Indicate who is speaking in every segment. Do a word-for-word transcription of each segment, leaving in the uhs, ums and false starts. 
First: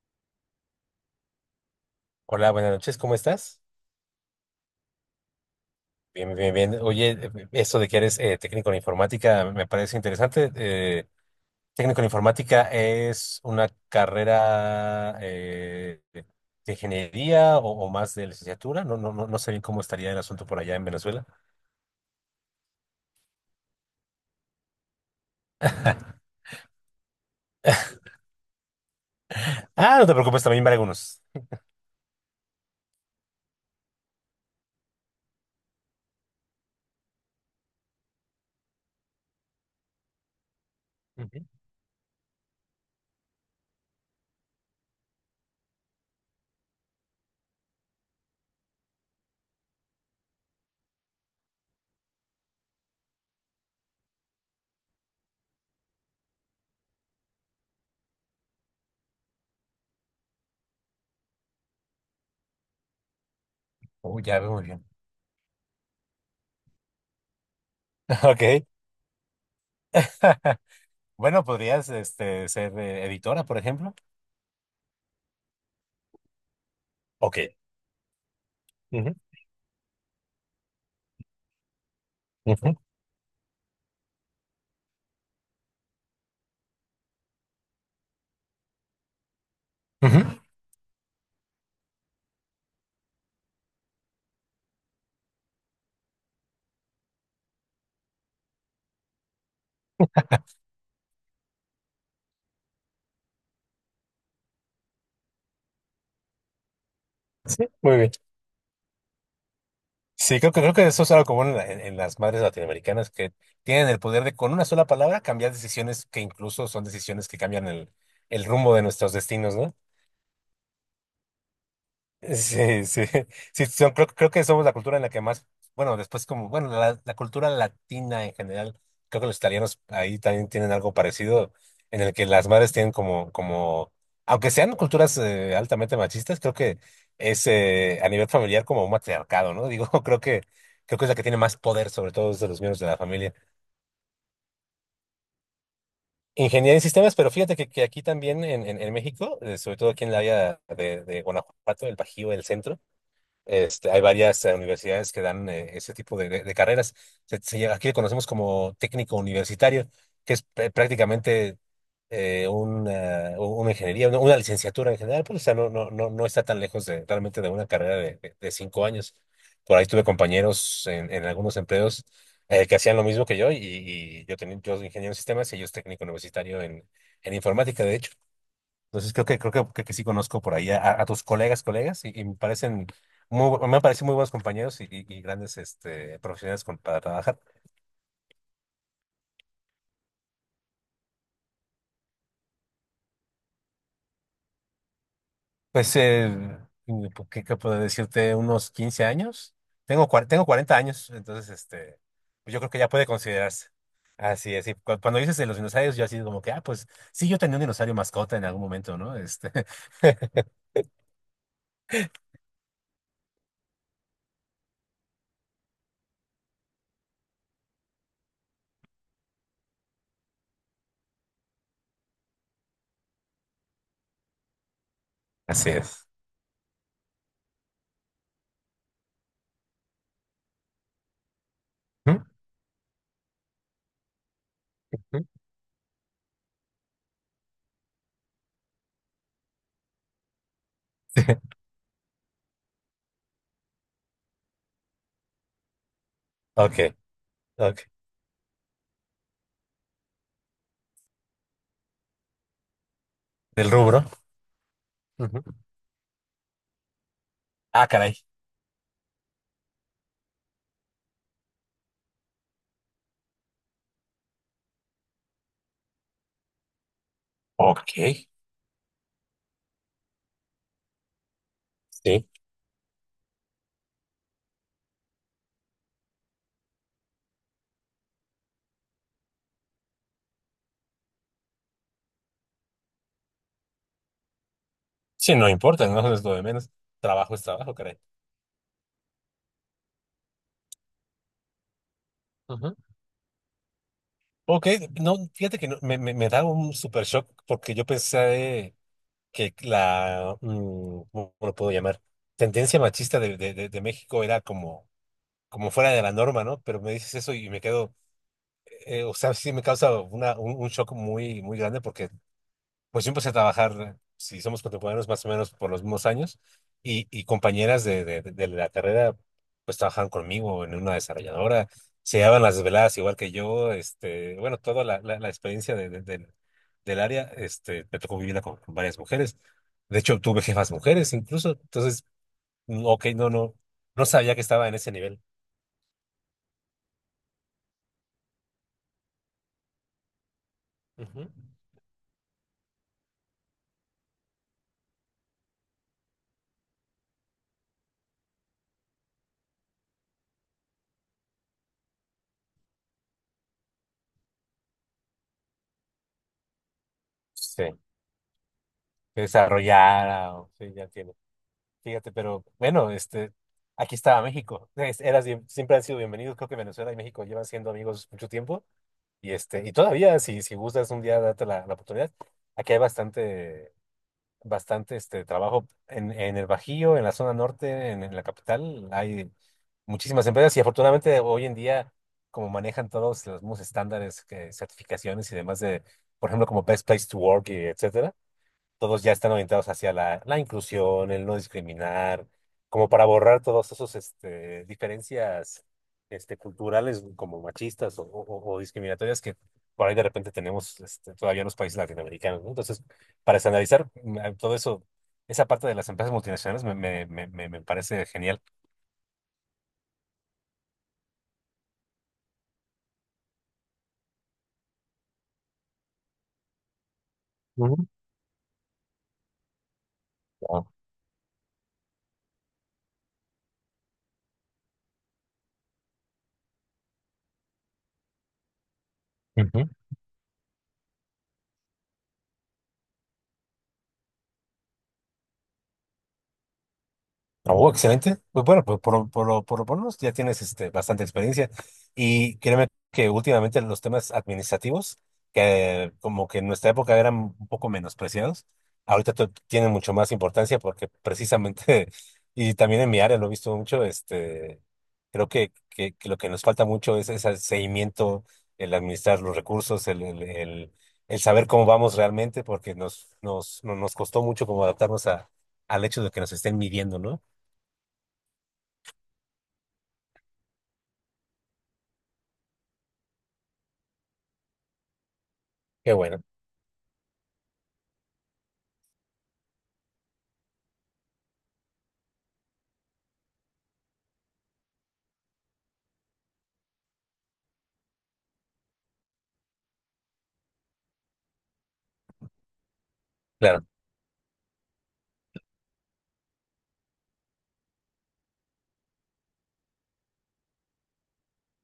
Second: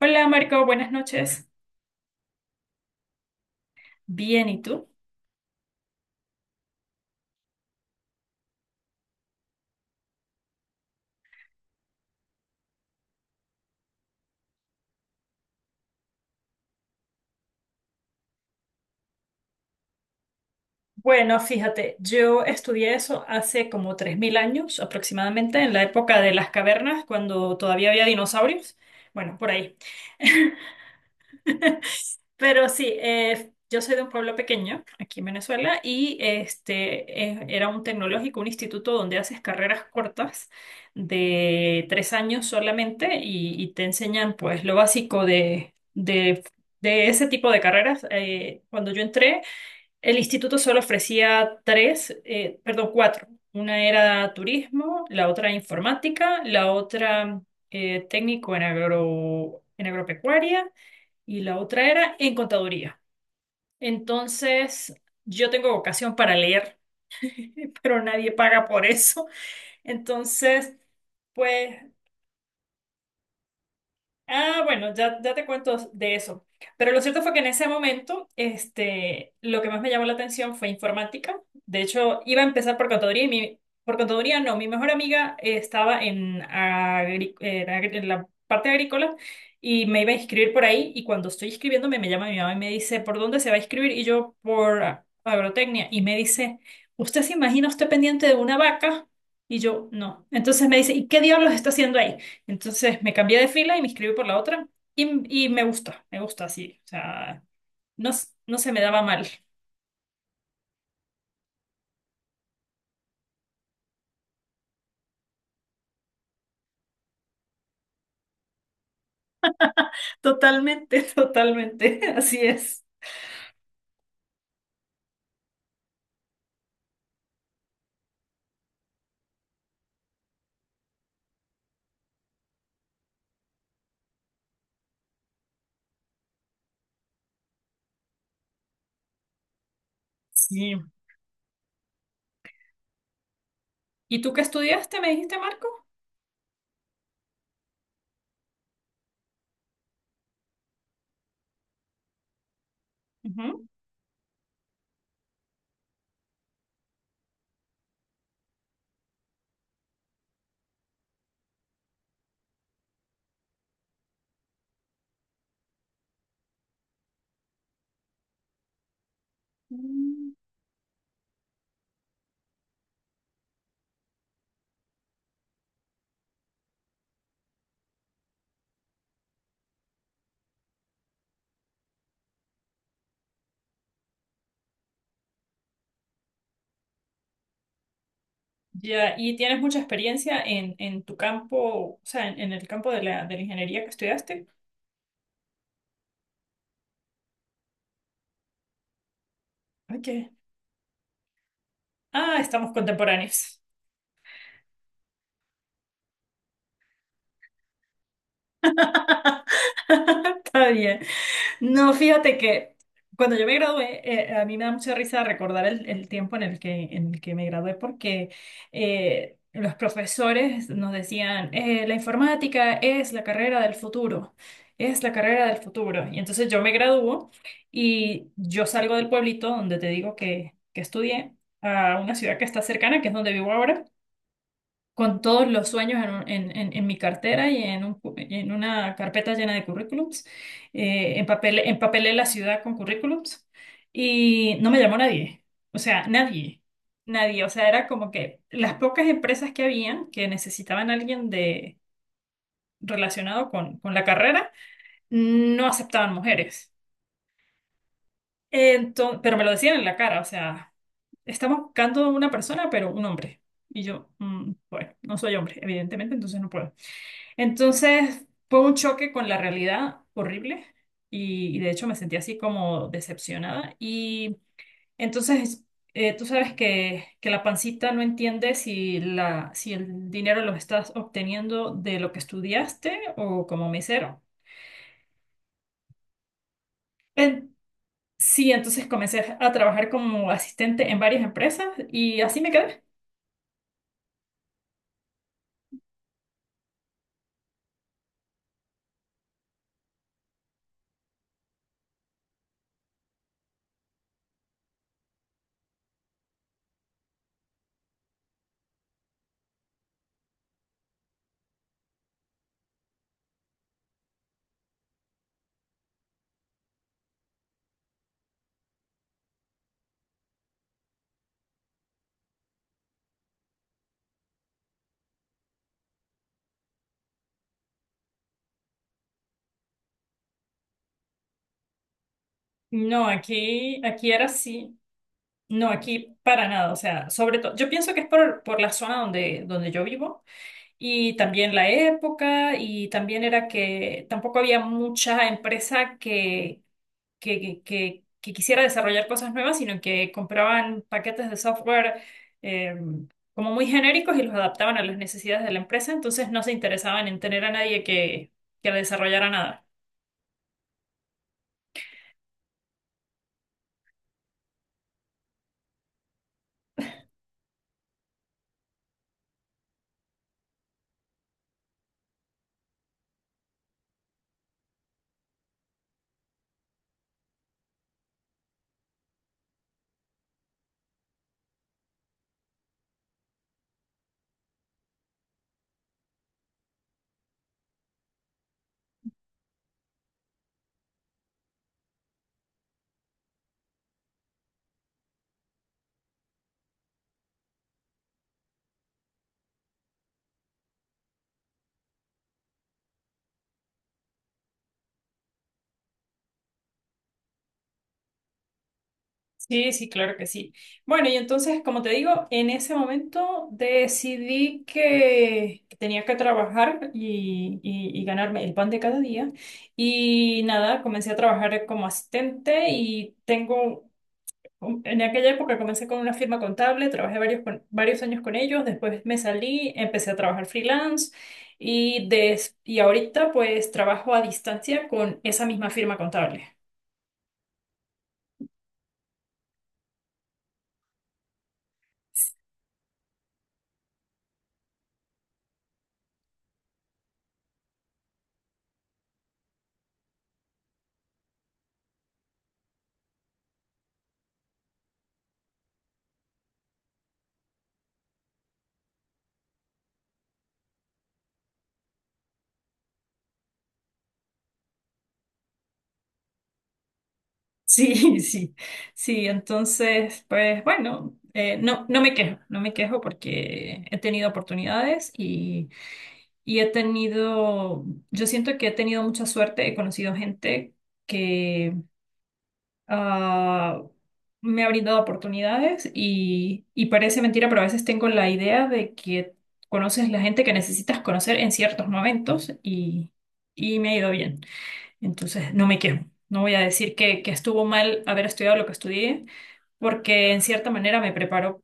Speaker 1: Hola Marco, buenas noches.
Speaker 2: Hola, buenas noches, ¿cómo estás?
Speaker 1: Bien, ¿y tú?
Speaker 2: Bien, bien, bien. Oye, eh, esto de que eres eh, técnico en informática me parece interesante. Eh, técnico en informática es una carrera eh, de de ingeniería o, o más de licenciatura. No, no, no, no sé bien cómo estaría el asunto por allá en Venezuela.
Speaker 1: Bueno, fíjate, yo estudié eso hace como tres mil años aproximadamente, en la época de las cavernas, cuando todavía había dinosaurios. Bueno, por ahí.
Speaker 2: Ah, no te preocupes, también para algunos.
Speaker 1: Pero sí, eh, yo soy de un pueblo pequeño, aquí en Venezuela, y este, eh, era un tecnológico, un instituto donde haces carreras cortas
Speaker 2: Ujú.
Speaker 1: de tres años solamente y, y te enseñan pues lo básico de, de, de ese tipo de carreras. Eh, cuando yo entré, el instituto solo ofrecía tres, eh, perdón, cuatro. Una era turismo, la otra informática, la otra eh, técnico en agro, en agropecuaria y la otra era en contaduría.
Speaker 2: Oh, ya veo muy bien.
Speaker 1: Entonces, yo tengo vocación para leer, pero nadie
Speaker 2: Ok.
Speaker 1: paga por eso. Entonces,
Speaker 2: Bueno,
Speaker 1: pues
Speaker 2: podrías este, ser eh, editora, por ejemplo.
Speaker 1: Ah, bueno, ya, ya te cuento de eso. Pero lo cierto fue
Speaker 2: Ok.
Speaker 1: que en ese momento,
Speaker 2: Ujú,
Speaker 1: este, lo que más me llamó la atención fue informática. De hecho, iba a
Speaker 2: ujú,
Speaker 1: empezar por contaduría y mi, por contaduría no, mi mejor amiga eh, estaba en, agri- en agri- en la parte agrícola y me iba a
Speaker 2: ujú.
Speaker 1: inscribir por ahí y cuando estoy inscribiéndome me llama mi mamá y me dice, ¿por dónde se va a inscribir? Y yo, por a- agrotecnia. Y me dice, ¿usted se imagina usted pendiente de una vaca? Y yo, no. Entonces me dice, ¿y qué diablos está haciendo ahí? Entonces me cambié de fila y me inscribí por la otra y, y me gusta, me gusta así, o sea,
Speaker 2: Sí, muy
Speaker 1: no,
Speaker 2: bien.
Speaker 1: s- no se me daba mal.
Speaker 2: Sí, creo que, creo que eso es algo común en, la- en- en las madres latinoamericanas que tienen el poder de con una sola palabra cambiar decisiones que incluso son decisiones que cambian el, el rumbo de nuestros destinos, ¿no?
Speaker 1: Totalmente, totalmente, así es.
Speaker 2: Sí, sí, sí, son- creo, creo que somos la cultura en la que más, bueno, después como, bueno, la, la cultura latina en general, creo que los italianos ahí también tienen algo parecido, en el que las madres tienen como, como, aunque sean culturas eh, altamente machistas, creo que es eh, a nivel familiar como un matriarcado, ¿no? Digo, creo que,
Speaker 1: Sí.
Speaker 2: creo que es la que tiene más poder, sobre todo de los miembros de la familia.
Speaker 1: ¿Y tú qué estudiaste, me dijiste, Marco?
Speaker 2: Ingeniería en sistemas, pero fíjate que, que aquí también en, en, en México, eh, sobre todo aquí en el área de, de Guanajuato, el Bajío, el centro.
Speaker 1: Ujú.
Speaker 2: Este, hay varias eh, universidades que dan eh, ese tipo de, de- de carreras. Se- se aquí lo conocemos como técnico universitario, que es pr- prácticamente eh, una, una ingeniería, una, una licenciatura en general, pero o sea, no, no, no, no está tan lejos de, realmente de una carrera de, de- de cinco años. Por ahí tuve
Speaker 1: Mm.
Speaker 2: compañeros en, en algunos empleos eh, que hacían lo mismo que yo, y, y yo tenía yo soy ingeniero en sistemas y yo es técnico universitario en, en informática, de hecho. Entonces creo que creo que, creo que sí conozco por ahí a, a tus colegas, colegas, y, y me parecen muy, bu- me parecen muy buenos compañeros y, y- y grandes este, profesionales con- para trabajar.
Speaker 1: Ya, ¿y tienes mucha experiencia en, en tu campo, o sea, en, en el campo de la, de la ingeniería que estudiaste?
Speaker 2: Pues, eh, mm, ¿qué, qué puedo decirte? Unos quince años. Tengo, cua-
Speaker 1: Ok.
Speaker 2: tengo cuarenta años, entonces este,
Speaker 1: Ah,
Speaker 2: pues yo creo
Speaker 1: estamos
Speaker 2: que ya puede
Speaker 1: contemporáneos.
Speaker 2: considerarse. Así es, y cu- cuando dices de los dinosaurios, yo así como que, ah, pues sí, yo tenía un dinosaurio mascota en algún momento, ¿no? Este,
Speaker 1: Está bien. No, fíjate que cuando yo me gradué, eh, a mí me da mucha risa recordar el, el tiempo en el que, en el que me gradué porque eh, los profesores nos decían, eh, la informática es la carrera del futuro, es la carrera del
Speaker 2: así es.
Speaker 1: futuro. Y entonces yo me gradúo y yo salgo del pueblito donde te digo que, que estudié a una
Speaker 2: ¿Mm?
Speaker 1: ciudad que está cercana, que es donde vivo ahora con
Speaker 2: ¿Mm?
Speaker 1: todos los sueños en, un- en- en- en mi cartera y en, un cu- y en una carpeta llena de currículums. Eh, empapelé, empapelé la ciudad con currículums y no me llamó nadie. O sea, nadie.
Speaker 2: Ok,
Speaker 1: Nadie. O sea, era
Speaker 2: ok.
Speaker 1: como que las pocas empresas que habían que necesitaban a alguien de, relacionado
Speaker 2: Del
Speaker 1: con, con la
Speaker 2: rubro.
Speaker 1: carrera
Speaker 2: Ujú.
Speaker 1: no aceptaban mujeres.
Speaker 2: Ah, caray.
Speaker 1: Entonces, pero me lo decían en la cara. O sea, estamos buscando una persona, pero un hombre. Y yo, mm, bueno, no soy hombre, evidentemente, entonces no puedo.
Speaker 2: Ok.
Speaker 1: Entonces fue un choque con la realidad horrible y, y de hecho me sentí
Speaker 2: Sí.
Speaker 1: así como decepcionada. Y entonces eh, tú sabes que, que la pancita no entiende si, la, si el dinero lo estás obteniendo de lo que estudiaste o como mesero.
Speaker 2: Sí, no importa, no es lo de menos. Trabajo es
Speaker 1: En-
Speaker 2: trabajo, caray.
Speaker 1: sí, entonces comencé a trabajar como asistente en varias empresas y así me
Speaker 2: Ajá.
Speaker 1: quedé.
Speaker 2: Ok, no, fíjate que no, me, me, me da un super shock porque yo pensé que la, mm, ¿cómo lo puedo llamar? Tendencia machista de, de, de, de México era como, como fuera de la norma, ¿no? Pero me dices eso y me quedo, eh, o sea, sí me causa una, un, un shock muy, muy grande porque pues yo empecé a trabajar, si somos contemporáneos, más o menos por los mismos años, y, y compañeras de, de, de la carrera, pues trabajaban conmigo en una desarrolladora, se llevaban las desveladas igual que yo, este, bueno, toda la, la, la experiencia de, de- del del área, este, me tocó vivirla con, con varias mujeres. De hecho, tuve jefas mujeres incluso, entonces, mm, ok,
Speaker 1: No,
Speaker 2: no, no,
Speaker 1: aquí,
Speaker 2: no
Speaker 1: aquí era
Speaker 2: sabía que estaba en
Speaker 1: así.
Speaker 2: ese nivel.
Speaker 1: No, aquí para nada. O sea, sobre todo, yo pienso que es por, por la zona donde, donde yo vivo. Y
Speaker 2: Ujú.
Speaker 1: también la época, y también era que tampoco había mucha empresa que, que, que, que- quisiera desarrollar cosas nuevas, sino que compraban paquetes de software eh, como muy genéricos y los adaptaban a las necesidades de la empresa, entonces no se interesaban en tener a
Speaker 2: Sí,
Speaker 1: nadie que, que desarrollara nada.
Speaker 2: desarrollada, o- sí, ya. Fíjate, pero bueno, este, aquí estaba México. Es- Era, sie- siempre han sido bienvenidos. Creo que Venezuela y México llevan siendo amigos mucho tiempo. Y este, y todavía, si, si gustas un día date la, la oportunidad. Aquí hay bastante, bastante este trabajo en, en el Bajío, en la zona norte, en, en la capital. Hay muchísimas empresas y afortunadamente hoy en día, como manejan todos los mismos estándares, que, certificaciones y demás de, por ejemplo, como Best Place to Work y etcétera, todos ya están orientados hacia la, la inclusión, el no discriminar, como para borrar todos esos este, diferencias este, culturales como machistas o, o- o discriminatorias que por ahí de repente tenemos este, todavía en los países latinoamericanos, ¿no? Entonces, para estandarizar mm, a- todo eso, esa parte de las empresas multinacionales me, me, me, me me parece genial.
Speaker 1: Sí, sí, claro que sí. Bueno, y entonces, como te digo, en ese momento decidí que que tenía que trabajar y,
Speaker 2: Ujú.
Speaker 1: y- y ganarme el pan de cada día. Y
Speaker 2: Wow.
Speaker 1: nada, comencé a trabajar como asistente y tengo, um, en aquella época comencé con una firma contable, trabajé varios, con- varios años con ellos, después me salí, empecé a trabajar freelance y, des- y ahorita pues trabajo a distancia con esa misma firma contable.
Speaker 2: Oh, excelente. Pues bueno, pues por, lo- por, lo- por, lo menos ya tienes este, bastante experiencia. Y créeme que últimamente los temas administrativos, que como que en nuestra época eran un poco menospreciados, ahorita to- tienen mucho más importancia porque precisamente, y también en mi área lo he visto mucho, este, creo que, que, que lo que nos falta mucho es ese seguimiento, el administrar los recursos, el, el, el, el saber cómo vamos realmente, porque nos, nos, no- nos costó mucho como adaptarnos a, al hecho de que nos estén midiendo, ¿no?
Speaker 1: Sí, sí, sí, entonces, pues bueno, eh, no, no me quejo, no me quejo porque he tenido oportunidades y,
Speaker 2: Qué bueno,
Speaker 1: y he tenido, yo siento que he tenido mucha suerte, he conocido gente que ah, me ha brindado oportunidades y, y parece mentira, pero a veces tengo la idea de que conoces la gente que necesitas conocer en ciertos momentos y,
Speaker 2: claro.
Speaker 1: y me ha ido bien. Entonces, no me quejo. No voy a decir que, que estuvo mal haber estudiado lo que estudié, porque en cierta manera me preparó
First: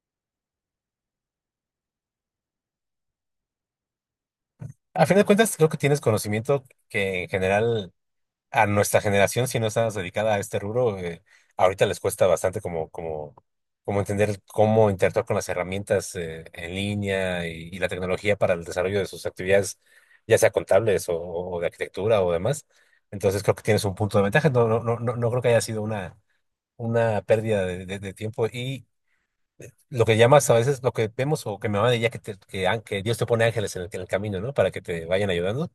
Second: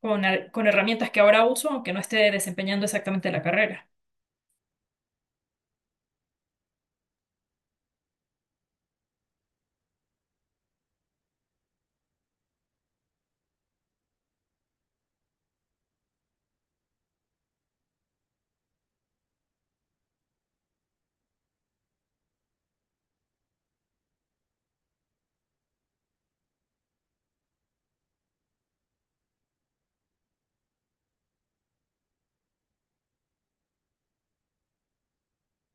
Speaker 1: con, her- con herramientas que ahora uso, aunque no esté desempeñando exactamente la carrera.
Speaker 2: A fin de cuentas, creo que tienes conocimiento que en general a nuestra generación, si no estás dedicada a este rubro, eh, ahorita les cuesta bastante como, como, como entender cómo interactuar con las herramientas eh, en línea y, y la tecnología para el desarrollo de sus actividades, ya sea contables o, o de arquitectura o demás. Entonces creo que tienes un punto de ventaja. No, no, no, no no creo que haya sido una, una pérdida de, de- de tiempo. Y, lo que llamas a veces, lo que vemos o que mi mamá diría que, te- que, an- que Dios te pone ángeles en el, en el camino, ¿no? Para que te vayan ayudando.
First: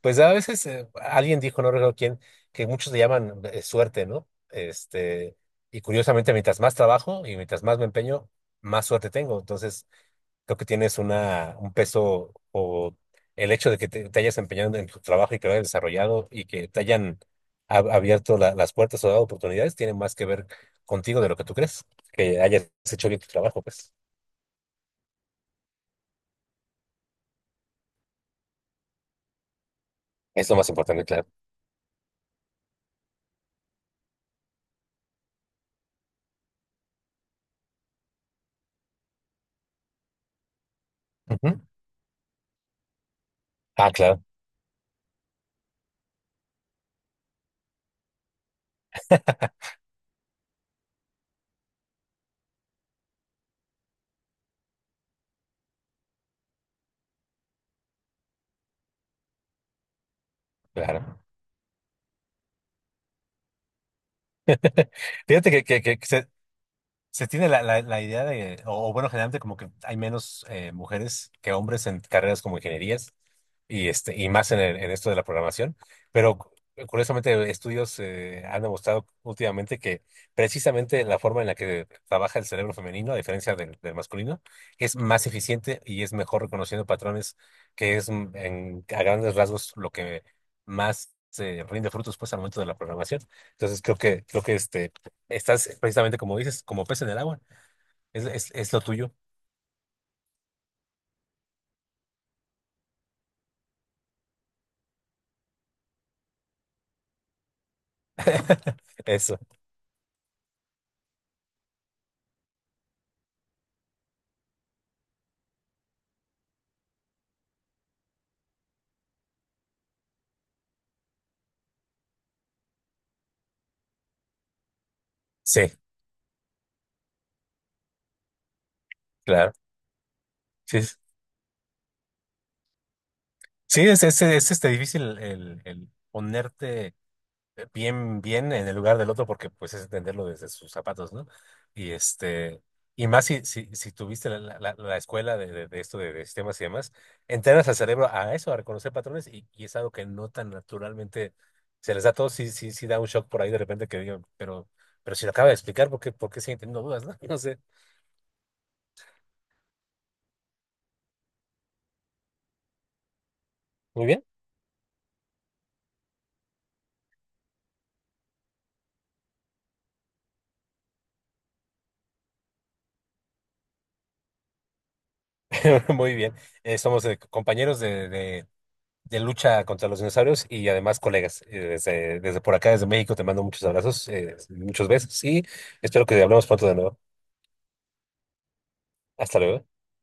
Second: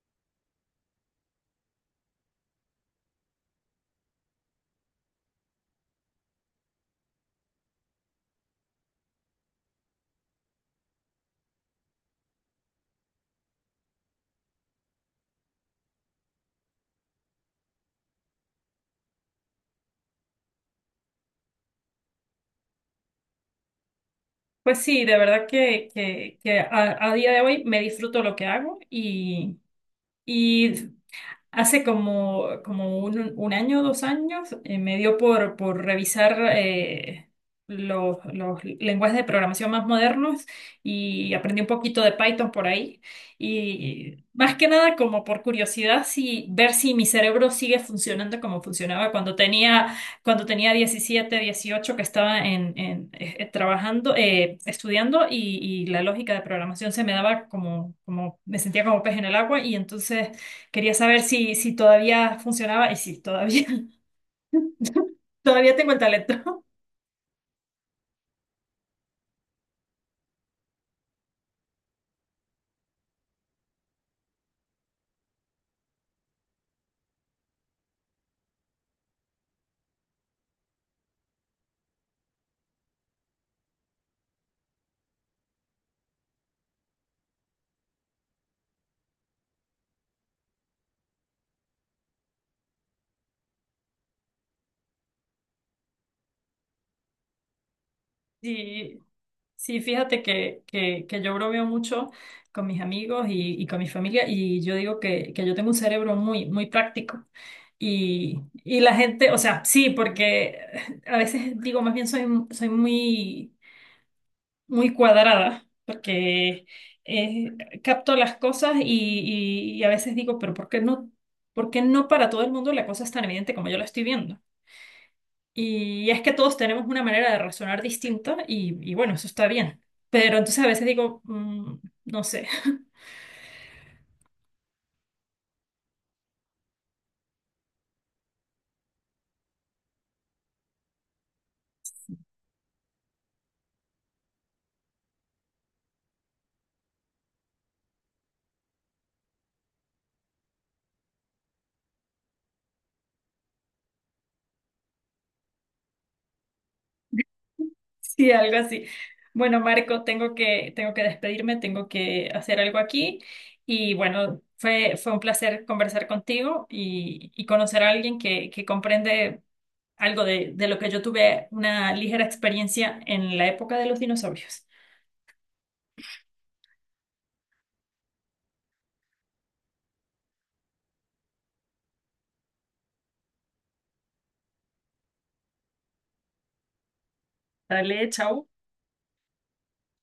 Speaker 2: Pues a veces eh, alguien dijo, no recuerdo quién, que muchos le llaman eh, suerte, ¿no? Este, y curiosamente, mientras más trabajo y mientras más me empeño, más suerte tengo. Entonces, creo que tienes una, un peso o el hecho de que te, te hayas empeñado en tu trabajo y que lo hayas desarrollado y que te hayan ab- abierto la- las puertas o dado oportunidades, tiene más que ver contigo de lo que tú crees, que hayas hecho bien tu trabajo, pues.
Speaker 1: Pues sí, de verdad que, que, que a, a día de hoy me disfruto lo que hago y,
Speaker 2: Es lo más
Speaker 1: y
Speaker 2: importante, claro.
Speaker 1: hace como, como un, un año, dos años, eh, me dio por, por revisar eh, los, los lenguajes de programación más modernos y aprendí
Speaker 2: Ujú.
Speaker 1: un poquito de Python por ahí.
Speaker 2: Ah, claro,
Speaker 1: Y más que nada como por curiosidad, si, ver si mi cerebro sigue funcionando como funcionaba cuando tenía, cuando tenía diecisiete, dieciocho que estaba en, en, eh, eh, trabajando, eh, estudiando y, y la lógica de programación se me daba como, como, me sentía como pez en el agua y entonces... Quería
Speaker 2: claro.
Speaker 1: saber si, si todavía funcionaba y si todavía,
Speaker 2: Fíjate que,
Speaker 1: todavía
Speaker 2: que,
Speaker 1: tengo el
Speaker 2: que se-
Speaker 1: talento.
Speaker 2: se tiene la, la, la idea de, o, o bueno, generalmente como que hay menos eh, mujeres que hombres en carreras como ingenierías y, este, y más en, el- en esto de la programación, pero cu- curiosamente estudios eh, han demostrado últimamente que precisamente la forma en la que trabaja el cerebro femenino, a diferencia del, del masculino, es más eficiente y es mejor reconociendo patrones, que es mm, en, a grandes rasgos lo que más... eh, rinde frutos pues al momento de la programación. Entonces creo que creo que este. Estás precisamente como dices, como pez en el agua. Es, es, es lo
Speaker 1: Sí,
Speaker 2: tuyo.
Speaker 1: sí, fíjate que, que, que yo bromeo mucho con mis amigos y, y con mi familia y yo digo que, que yo tengo un cerebro muy, muy práctico. Y, y la gente, o
Speaker 2: Eso.
Speaker 1: sea, sí, porque a veces digo, más bien soy, soy muy muy cuadrada, porque eh, capto las cosas y, y- y a veces digo, pero ¿por qué no, por qué no para todo el mundo la cosa es tan evidente como yo la estoy viendo?
Speaker 2: Sí,
Speaker 1: Y es que todos tenemos una manera de razonar distinta y, y bueno, eso está
Speaker 2: claro.
Speaker 1: bien. Pero entonces a
Speaker 2: Sí,
Speaker 1: veces
Speaker 2: es-
Speaker 1: digo, mm, no sé.
Speaker 2: sí es, es, es, este, difícil el, el ponerte bien, bien en el lugar del otro porque pues es entenderlo desde sus zapatos, ¿no? Y este, y más si, si, si tuviste la, la, la- la escuela de, de, de esto de, de sistemas y demás, entrenas al cerebro a eso, a reconocer patrones y, y es algo que no tan naturalmente se les da a todos. Sí, sí, sí da un shock por ahí de repente que digan, pero, pero si lo acaba de explicar, ¿por qué, por qué siguen teniendo dudas, ¿no? No sé.
Speaker 1: Sí, algo así. Bueno, Marco, tengo que, tengo que despedirme, tengo que hacer algo aquí. Y
Speaker 2: Muy bien,
Speaker 1: bueno, fue, fue un placer conversar contigo y, y conocer a alguien que, que comprende algo de, de lo que yo tuve una ligera experiencia en la época de los dinosaurios.
Speaker 2: muy bien. Eh, somos eh, compañeros de, de- de lucha contra los dinosaurios y además colegas. Eh, desde, desde por acá, desde México, te mando muchos abrazos, eh, muchos besos y espero que hablemos pronto de nuevo.
Speaker 1: Dale, chao.
Speaker 2: Hasta luego.